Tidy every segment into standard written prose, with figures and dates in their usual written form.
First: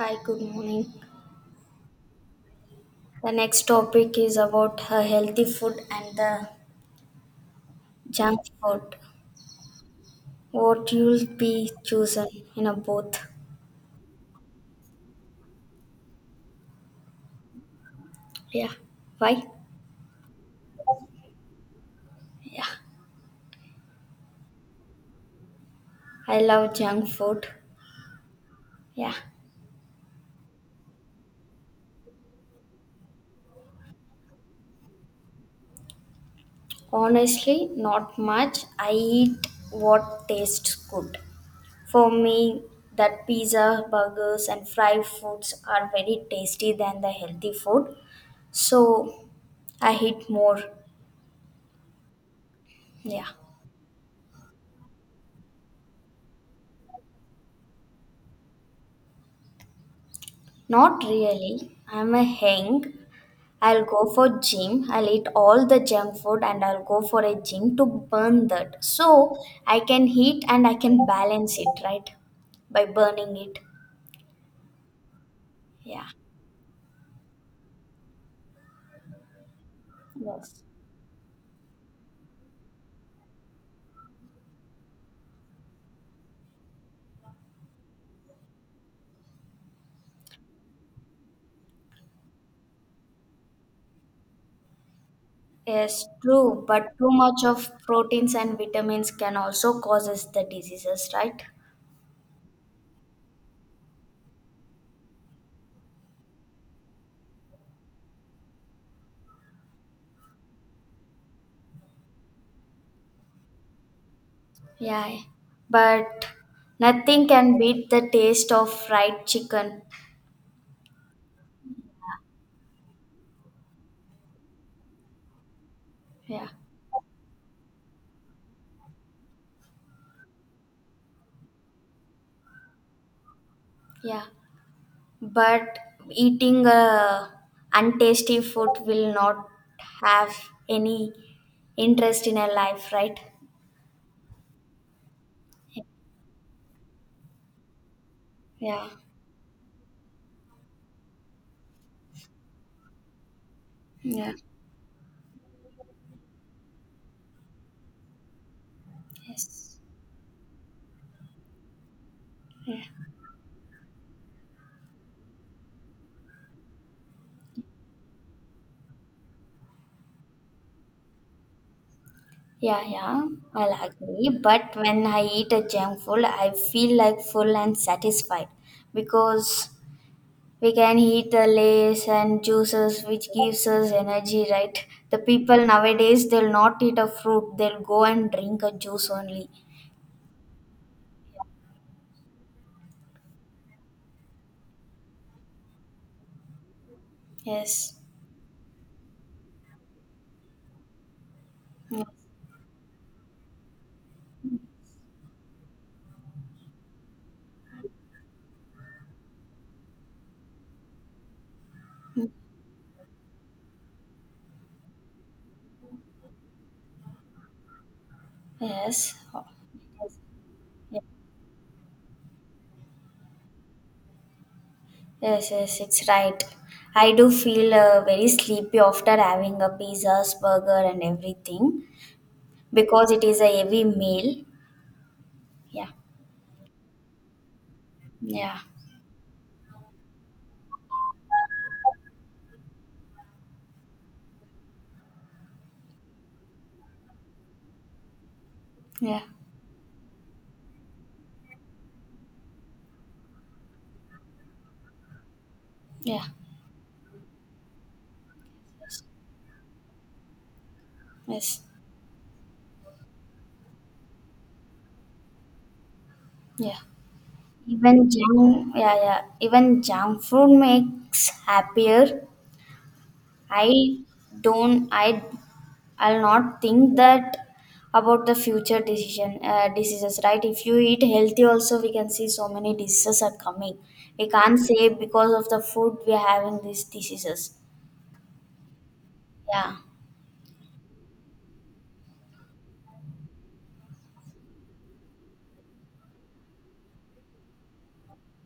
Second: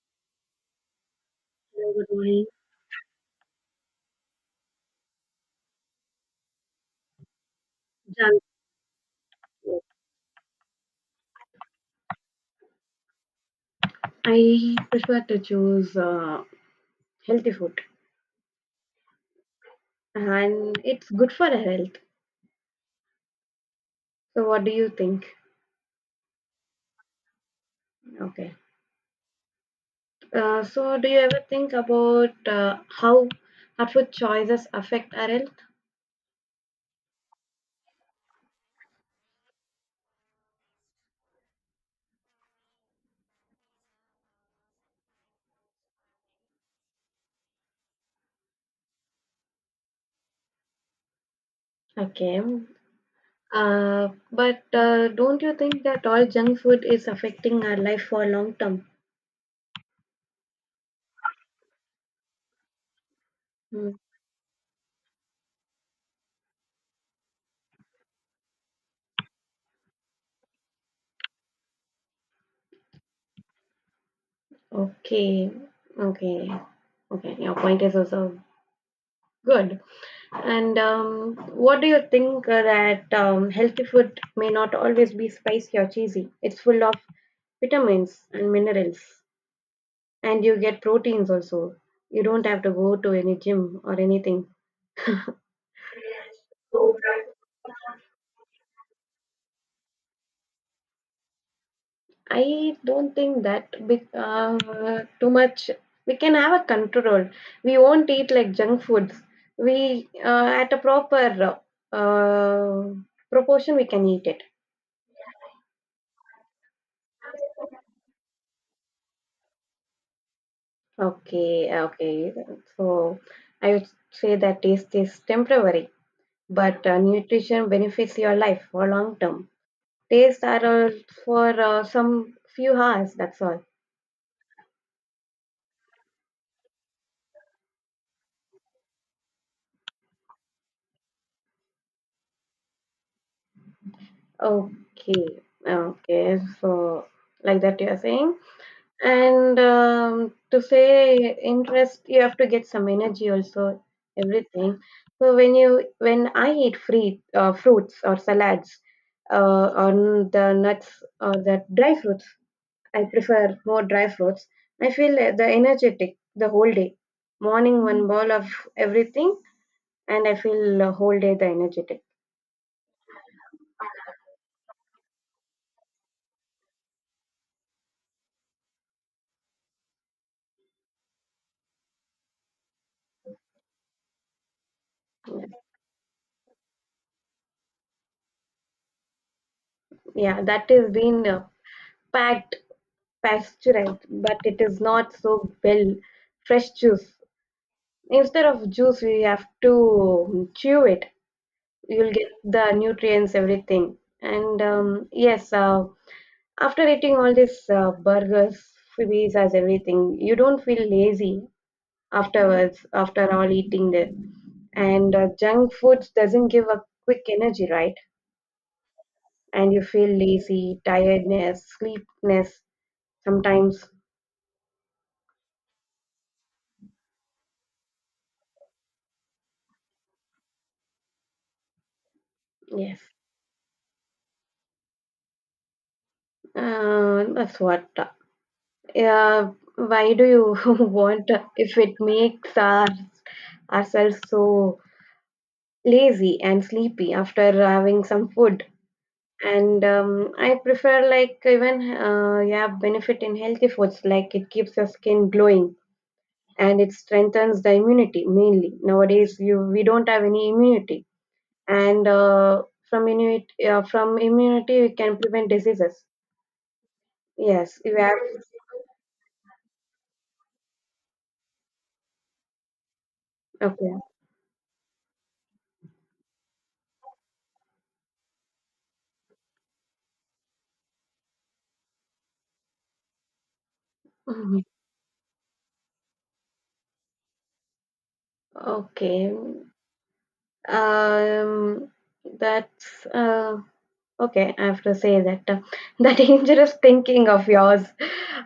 Hi, good morning. I would like The next topic is about healthy food and the junk junk food. food. What you'll be chosen in a both? I prefer to choose healthy food, Yeah. Why? and it's good for the health. Yeah. So, what do you think? I love junk food. Okay. Yeah. Do you ever think about how our food choices affect our health? Honestly, not much. I eat what tastes good. For me, that pizza, burgers, and fried foods are very tasty than the healthy food. So I eat more. Okay. Yeah. But don't you think that all junk food is affecting our life for long term? Not really. I'm a hang. I'll Hmm. go for gym. I'll eat all the junk food and I'll go for a gym to burn that. So I can eat and I can balance it, right? By burning it. Okay. Yeah. Okay. Okay. Your point is also good. Yes. And what do you think that healthy food may not always be spicy or cheesy? It's full of vitamins and minerals, and you get proteins also. You don't have to go to any gym or anything. Yes, true. But too much of proteins and vitamins can also causes the diseases, right? I don't think that big, too much. We can have a control. We won't eat like junk foods. We at a proper uh, proportion we can eat it. Yeah. But nothing can beat the taste of fried chicken. Okay, okay. So I would say that taste is temporary, Yeah. but nutrition benefits your life for long term. Taste are for some few hours, that's all. Yeah, but eating untasty food will not have any interest in our life, right? Okay, okay. So like that you are saying. Yeah, And to say interest, you have to get some energy also, yeah, everything. So when I eat free fruits or salads, yes, the nuts or the dry fruits. yeah, I prefer more dry fruits. I feel the energetic the whole day. Morning one bowl of everything, and I feel whole day the energetic. yeah, I'll agree, but when I eat a junk food I feel like full and satisfied, because we can eat the lays and juices which gives us energy, right? The people nowadays, they'll not eat a fruit, they'll go and drink a juice only. Yeah, that is been packed pasteurized, but it is not so well fresh juice. Yes. Instead of juice, we have to chew it. You'll get the nutrients, everything. And yes, after eating all these burgers, freebies, as everything, you don't feel lazy. Afterwards after all eating there and junk foods doesn't give a quick energy, right? Yes. And you feel lazy, tiredness, sleepness sometimes. Yes, yes, it's right. I do feel very sleepy after having a pizzas, burger, and everything, Yes, because it is a heavy meal. Yeah, that's what yeah, yeah, why do you want if it makes our, ourselves so lazy and sleepy after having some food? yeah, And I prefer like even yeah, benefit in healthy foods, like it keeps your skin glowing yeah, and it strengthens the immunity. Mainly nowadays you we don't have any immunity, yes, and from immunity we can prevent diseases. yeah. Yes, you Even have. junk, yeah, yeah. Even junk food makes happier. Okay. I don't. I I'll not think that about the future decision diseases, right? If you eat healthy, also we can see so many diseases are coming. We can't Mhm. say because of the food we are having these diseases. Okay. Yeah. um that's Okay, I have to say that the dangerous thinking of yours,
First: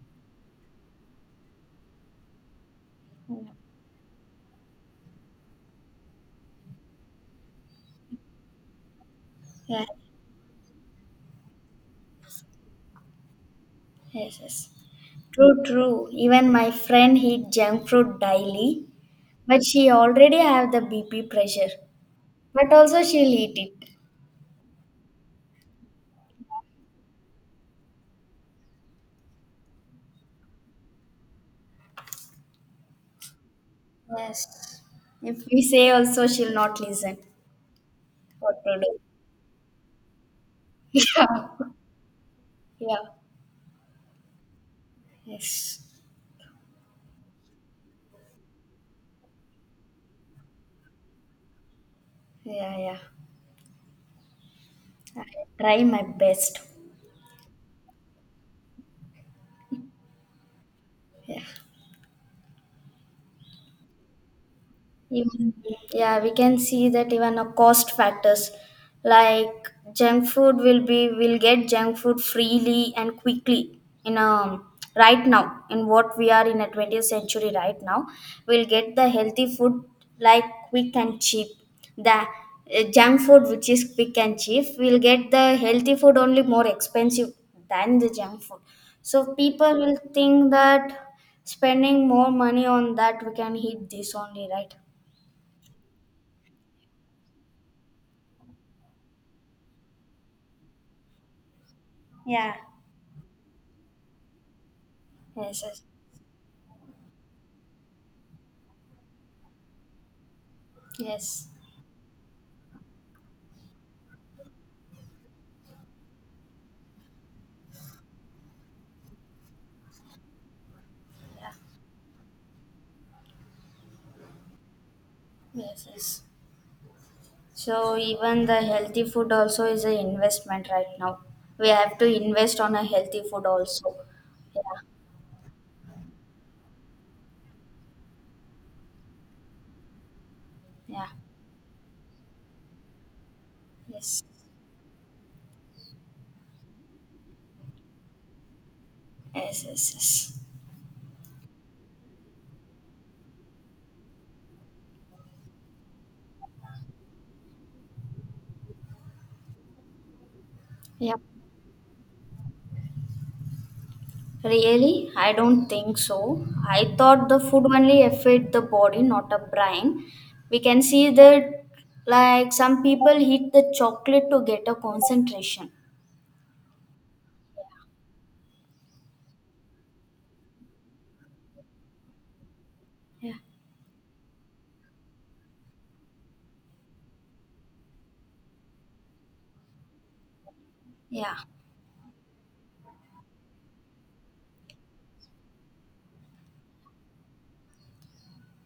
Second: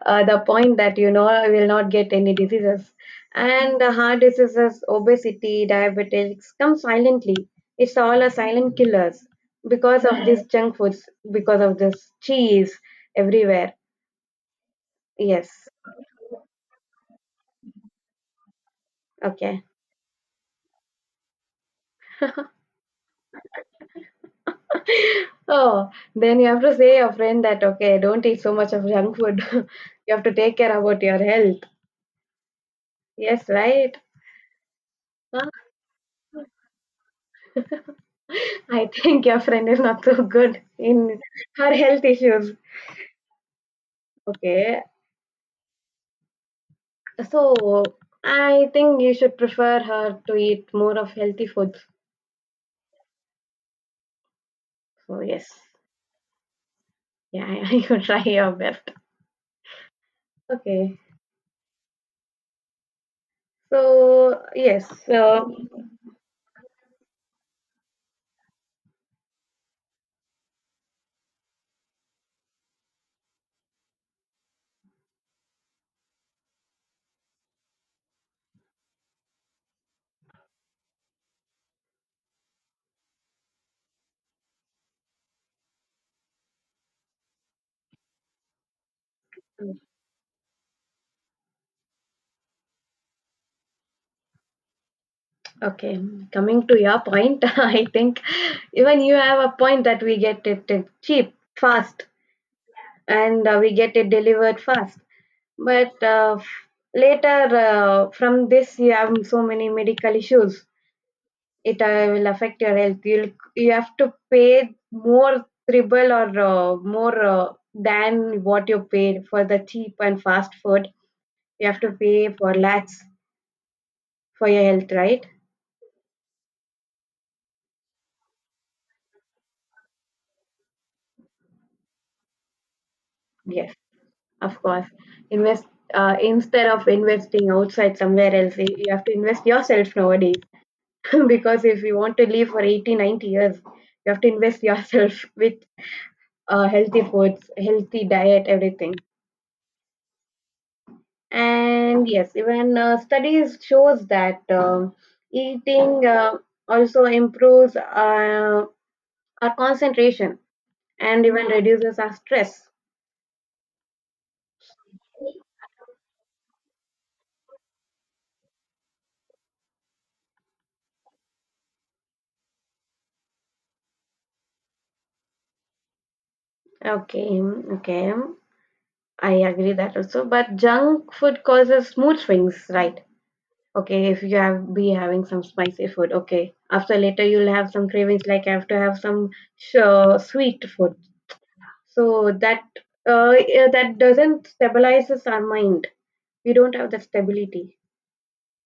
the point that you know I will not get any diseases, and the heart diseases, obesity, diabetics come silently. It's all a silent killers, Yeah. because of these junk foods, because of this cheese everywhere. Yes, yes. Yes, True, true. Even my friend eat junk food daily, but okay. she already have the BP pressure. But also she'll eat it. Oh, then you have to say your friend that okay, don't eat so much of junk food. You have to take care about your health. Yes, right. Yes. If we say also she'll not listen what to I do. think your friend is not so good in her health issues. Yeah. Okay, Yes. so I think you should prefer her to eat more of healthy foods. Yeah, yeah. So I yes, try my best. yeah, you could try your best. Okay, Yeah. so yes, so Even, yeah, we can see that even a cost factors, like junk food will be, will get junk food freely and quickly in a, right now in what we are in a 20th century, right now we'll get the healthy food like quick and cheap, the junk food which is quick and cheap, we'll get the healthy food only more expensive than the junk food. So people will think that spending more money on that, we can eat this only, right? okay, coming to your point, I think even you have a point that we get it cheap, fast, Yeah. and we get it delivered fast. Yes, yes, But uh, f- Later from this, you have so many medical issues. yes, It will affect your health. You have to pay more, triple or more, than what you paid for the cheap and fast food. yeah, You have to pay for lakhs for your health, right? yes, yes. So even the healthy food also is an investment right now. We have to invest on a healthy food Yes, also. Yeah, of course. Invest, instead of investing outside somewhere else, you have to invest yourself nowadays. yeah, Because if you want to live for 80, 90 years, you have yes, to invest yourself with healthy foods, healthy diet, everything. yes, yes, yes. And yes, even studies shows that eating also improves our concentration Yeah. and even reduces our stress. Really? I don't think so. I thought the food only affect the body, not the brain. We can see that, like some people eat the chocolate to get a concentration. Okay, okay, I agree that also, but junk food causes mood swings, right? Yeah. Okay, if you have be having some spicy food, okay, after later you'll have some cravings, like I have to have some sweet food. Yeah. So that that doesn't stabilizes our mind. We don't have that stability.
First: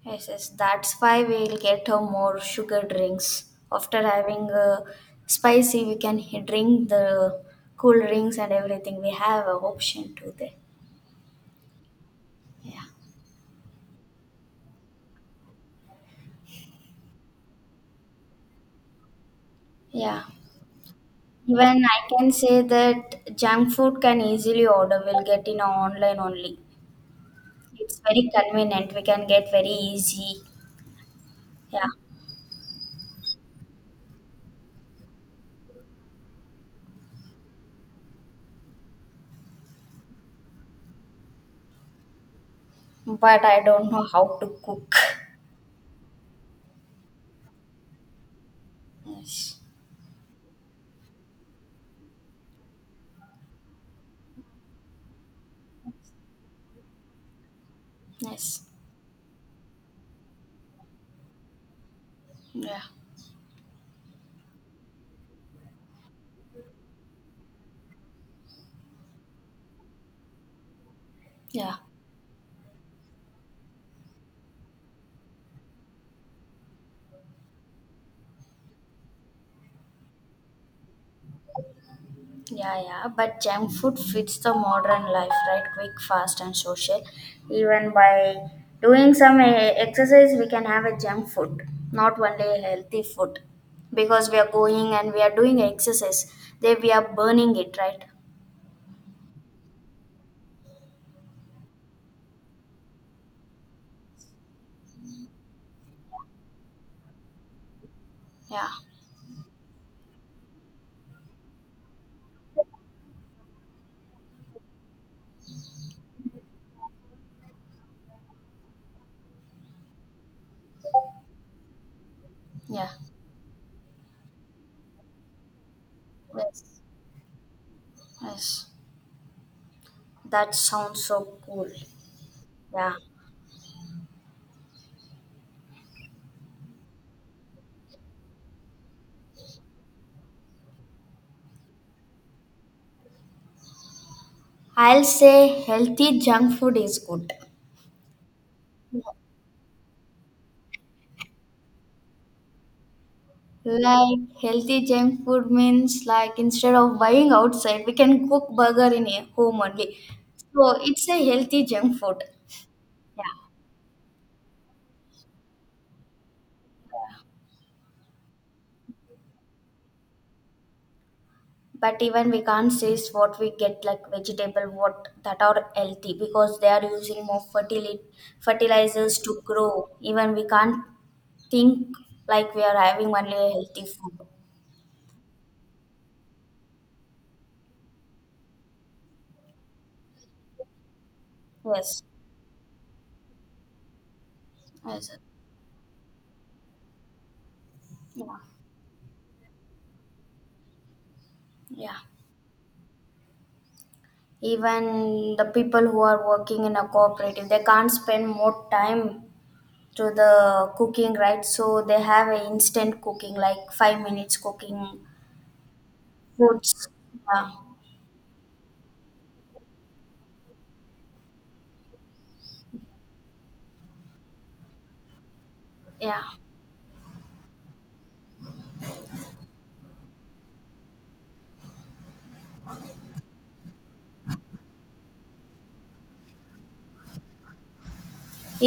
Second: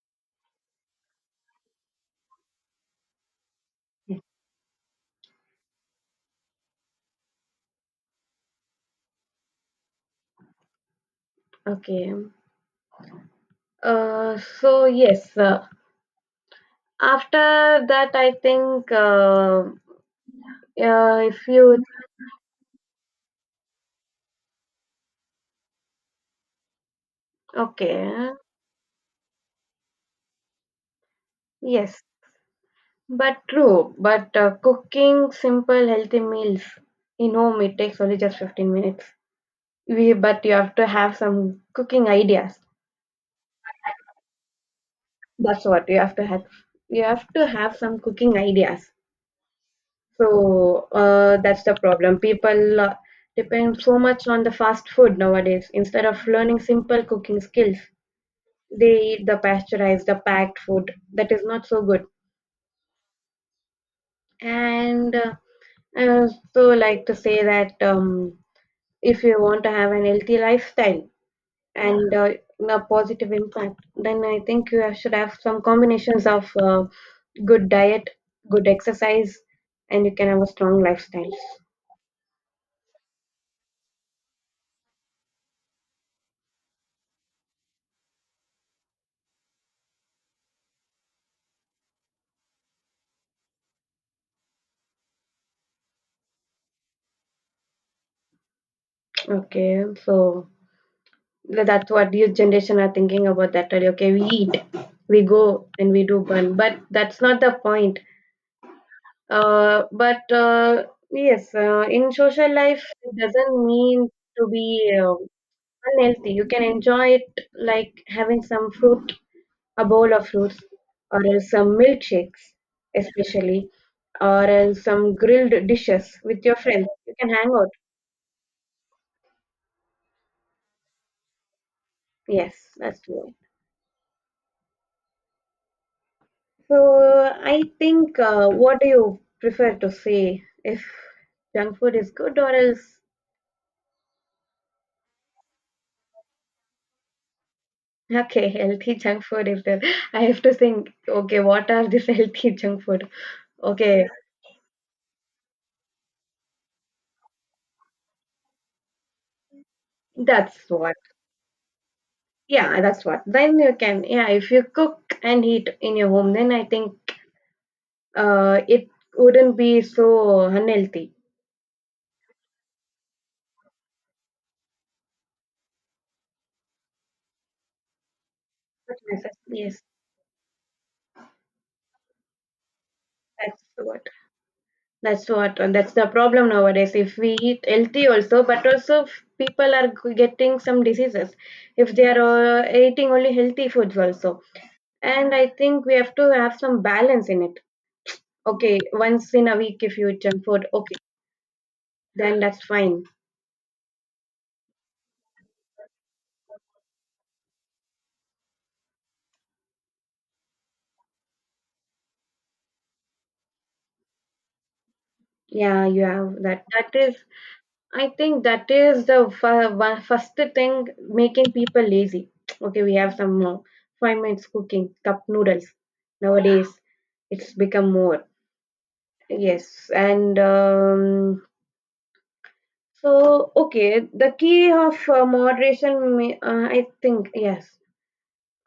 Yes, yes, that's why we'll get her more sugar drinks. After Yeah. having spicy, we can drink the cool drinks and everything. We have a option to there. Okay. Yeah, So yes, after that, I think yeah. If Even you I can say that junk food can easily order. We'll get in online only. It's very okay, convenient. We can get very easy. Yeah, yes, but true. But cooking simple healthy meals in home it takes only just 15 minutes. We but you have to have some cooking ideas. but I don't know how to cook. That's what you have to have. You have to have some cooking ideas. Yes, So that's the problem. People depend so much on the fast food nowadays. Instead of learning simple cooking skills, yes, they eat the pasteurized, the packed food that is not so good. yeah, And I also like to say that if you want to have an healthy lifestyle yeah. and a positive impact, then I think you should have some combinations of good diet, good exercise, and you can have a strong lifestyle. Yeah, yeah, but junk food fits the modern life, right? Quick, fast, and social. Even by doing some exercise, we can have a junk food, not only a healthy food. Because we are going and we are doing exercise, then we are burning it, right? Okay, so. Well, that's what youth generation are thinking about that already. Okay, we eat, we go and we do burn, but that's not the point. Yeah, But yes, in social life it doesn't mean to be unhealthy. You can enjoy it, like having some fruit, a bowl of fruits, or else some milkshakes, yeah, especially, or else some grilled dishes with your yes, friends. You can hang out. yes. That sounds so cool. Yes, Yeah, that's true. So I think, what do you prefer to say? If junk food is good or else, I'll say healthy junk food is good. okay, healthy junk food is there. I have to think, okay, what are this healthy junk food? Okay, Like healthy junk food means, like instead of buying outside, we can cook burger in a home only. that's So what. it's a healthy junk food. Yeah, that's what. Yeah. Then you can, yeah, if you cook and eat in your home, then I think it wouldn't be so unhealthy. But even we can't say is what we get like vegetable what that are healthy, because they are using more fertility That's my fertilizers suggestion. to grow. Yes, Even we can't think like we are having only a that's healthy what. food. That's the problem nowadays. If we eat healthy also, but also people are getting some diseases if Yes. they are eating only healthy foods also. Yes. And I think we have to have some balance in it. Yeah. Okay, once in a week if you eat junk food, okay, Yeah. then that's fine. Even the people who are working in a cooperative, they can't spend more time to the cooking, right? So they have a instant cooking like 5 minutes cooking Yeah, you have that. foods. That is, Yeah, I think that is the f- one first thing making people lazy. Okay, we have some 5 minutes cooking cup noodles yeah. nowadays. It's become more. Yes, and so okay, the key of moderation, may, I think, yes.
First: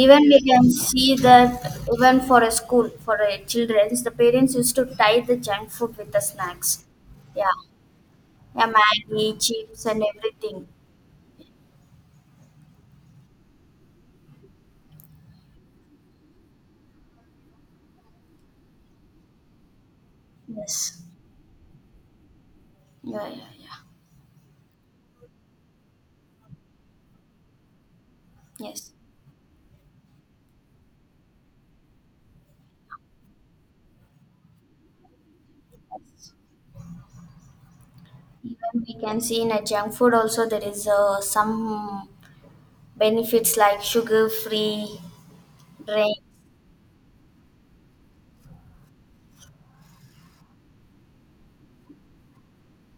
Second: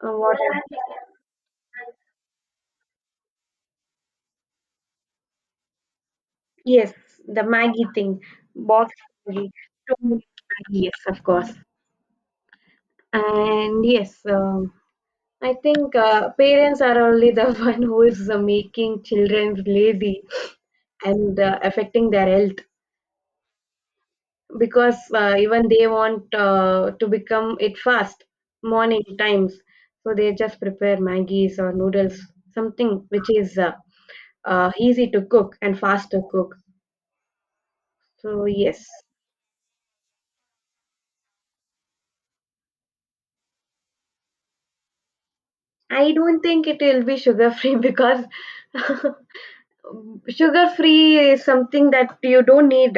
Even What we can see that even for a school, for a children's, the parents used to tie the junk food with the snacks. Yes, the Yeah, Maggie thing, yeah, box maggie Maggie, chips two and minute everything. Maggie, yes, of course. And yes, I think parents are only the one who is making children lazy Yes, and affecting their health. yeah, yeah, yeah, Because even they want to become it fast, yes. morning times, so they just prepare maggies or noodles, something which is easy to cook and fast to cook. So Even yes, we can see in a junk food also there is some benefits like sugar free I drink. don't think it will be sugar free because sugar free is something that you don't need.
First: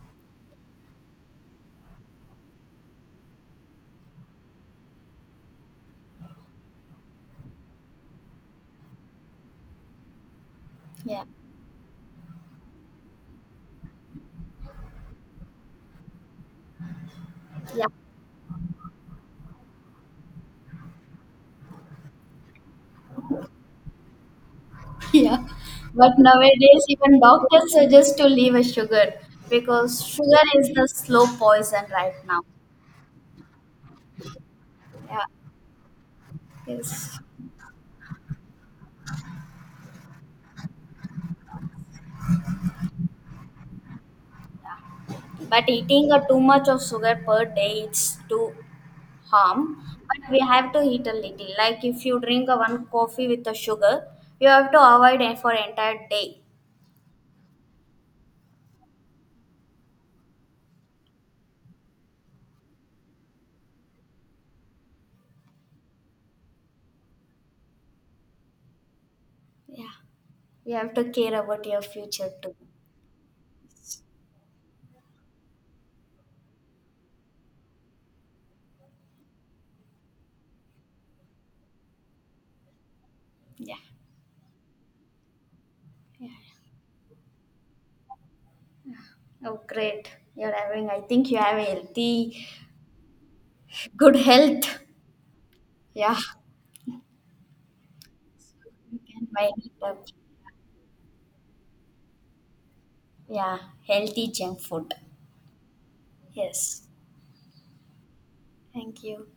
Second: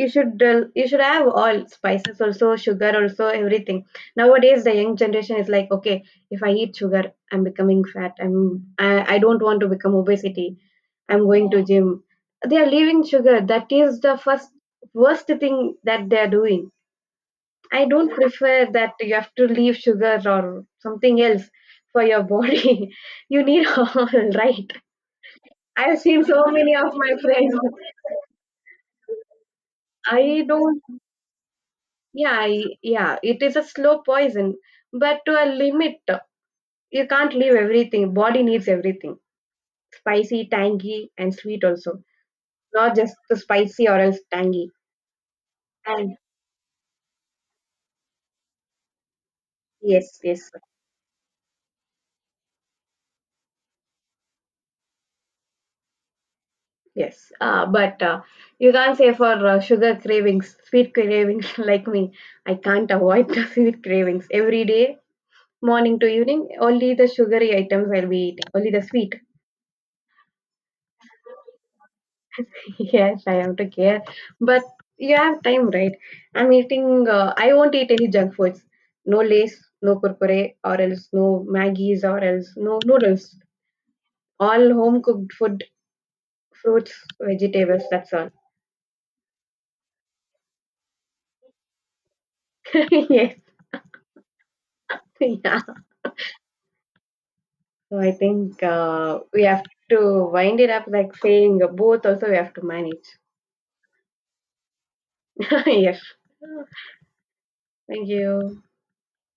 You should have all spices also, sugar also, everything. Nowadays the young generation is like, okay, if I eat sugar I'm becoming fat. I don't want to become obesity. Yeah, I'm going to gym. They are leaving sugar. That is the first worst thing that they are doing. I yeah, don't prefer that. You have to leave sugar or something else for your body. You need all, right. yeah. I've But seen so many nowadays of my even friends. doctors suggest to leave a sugar, because sugar I is don't the slow poison right Yeah, now. Yeah, it is a slow poison, but Yeah, to a limit. You yes. can't leave everything. Body needs everything. Spicy, tangy, and sweet also. Not just the spicy or else tangy. But eating And a too much of sugar per day, it's too harm. yes, But we yes, have to eat a little. Like if you drink a one coffee with the sugar, you have to avoid it for entire day. yes. But you can't say for sugar cravings, sweet cravings like me. I can't avoid the sweet cravings every day, morning to evening. Only the sugary items I'll be eating. Only the sweet. Yeah. You have to care about your future too. Yes, I have to care. But you have time, right? I'm eating, I won't eat any junk foods. No lace, no kurkure, or else no Maggies, or else no noodles. Yeah. All home cooked food, fruits, vegetables, that's all. Oh, great. You're having, I think you have a healthy, Yes, good health. yeah. Yeah. So I think You can we wind have it up. to wind it up like saying both also we have to manage. Yeah. Healthy junk food. Yes. Yes. Thank you. Thank you.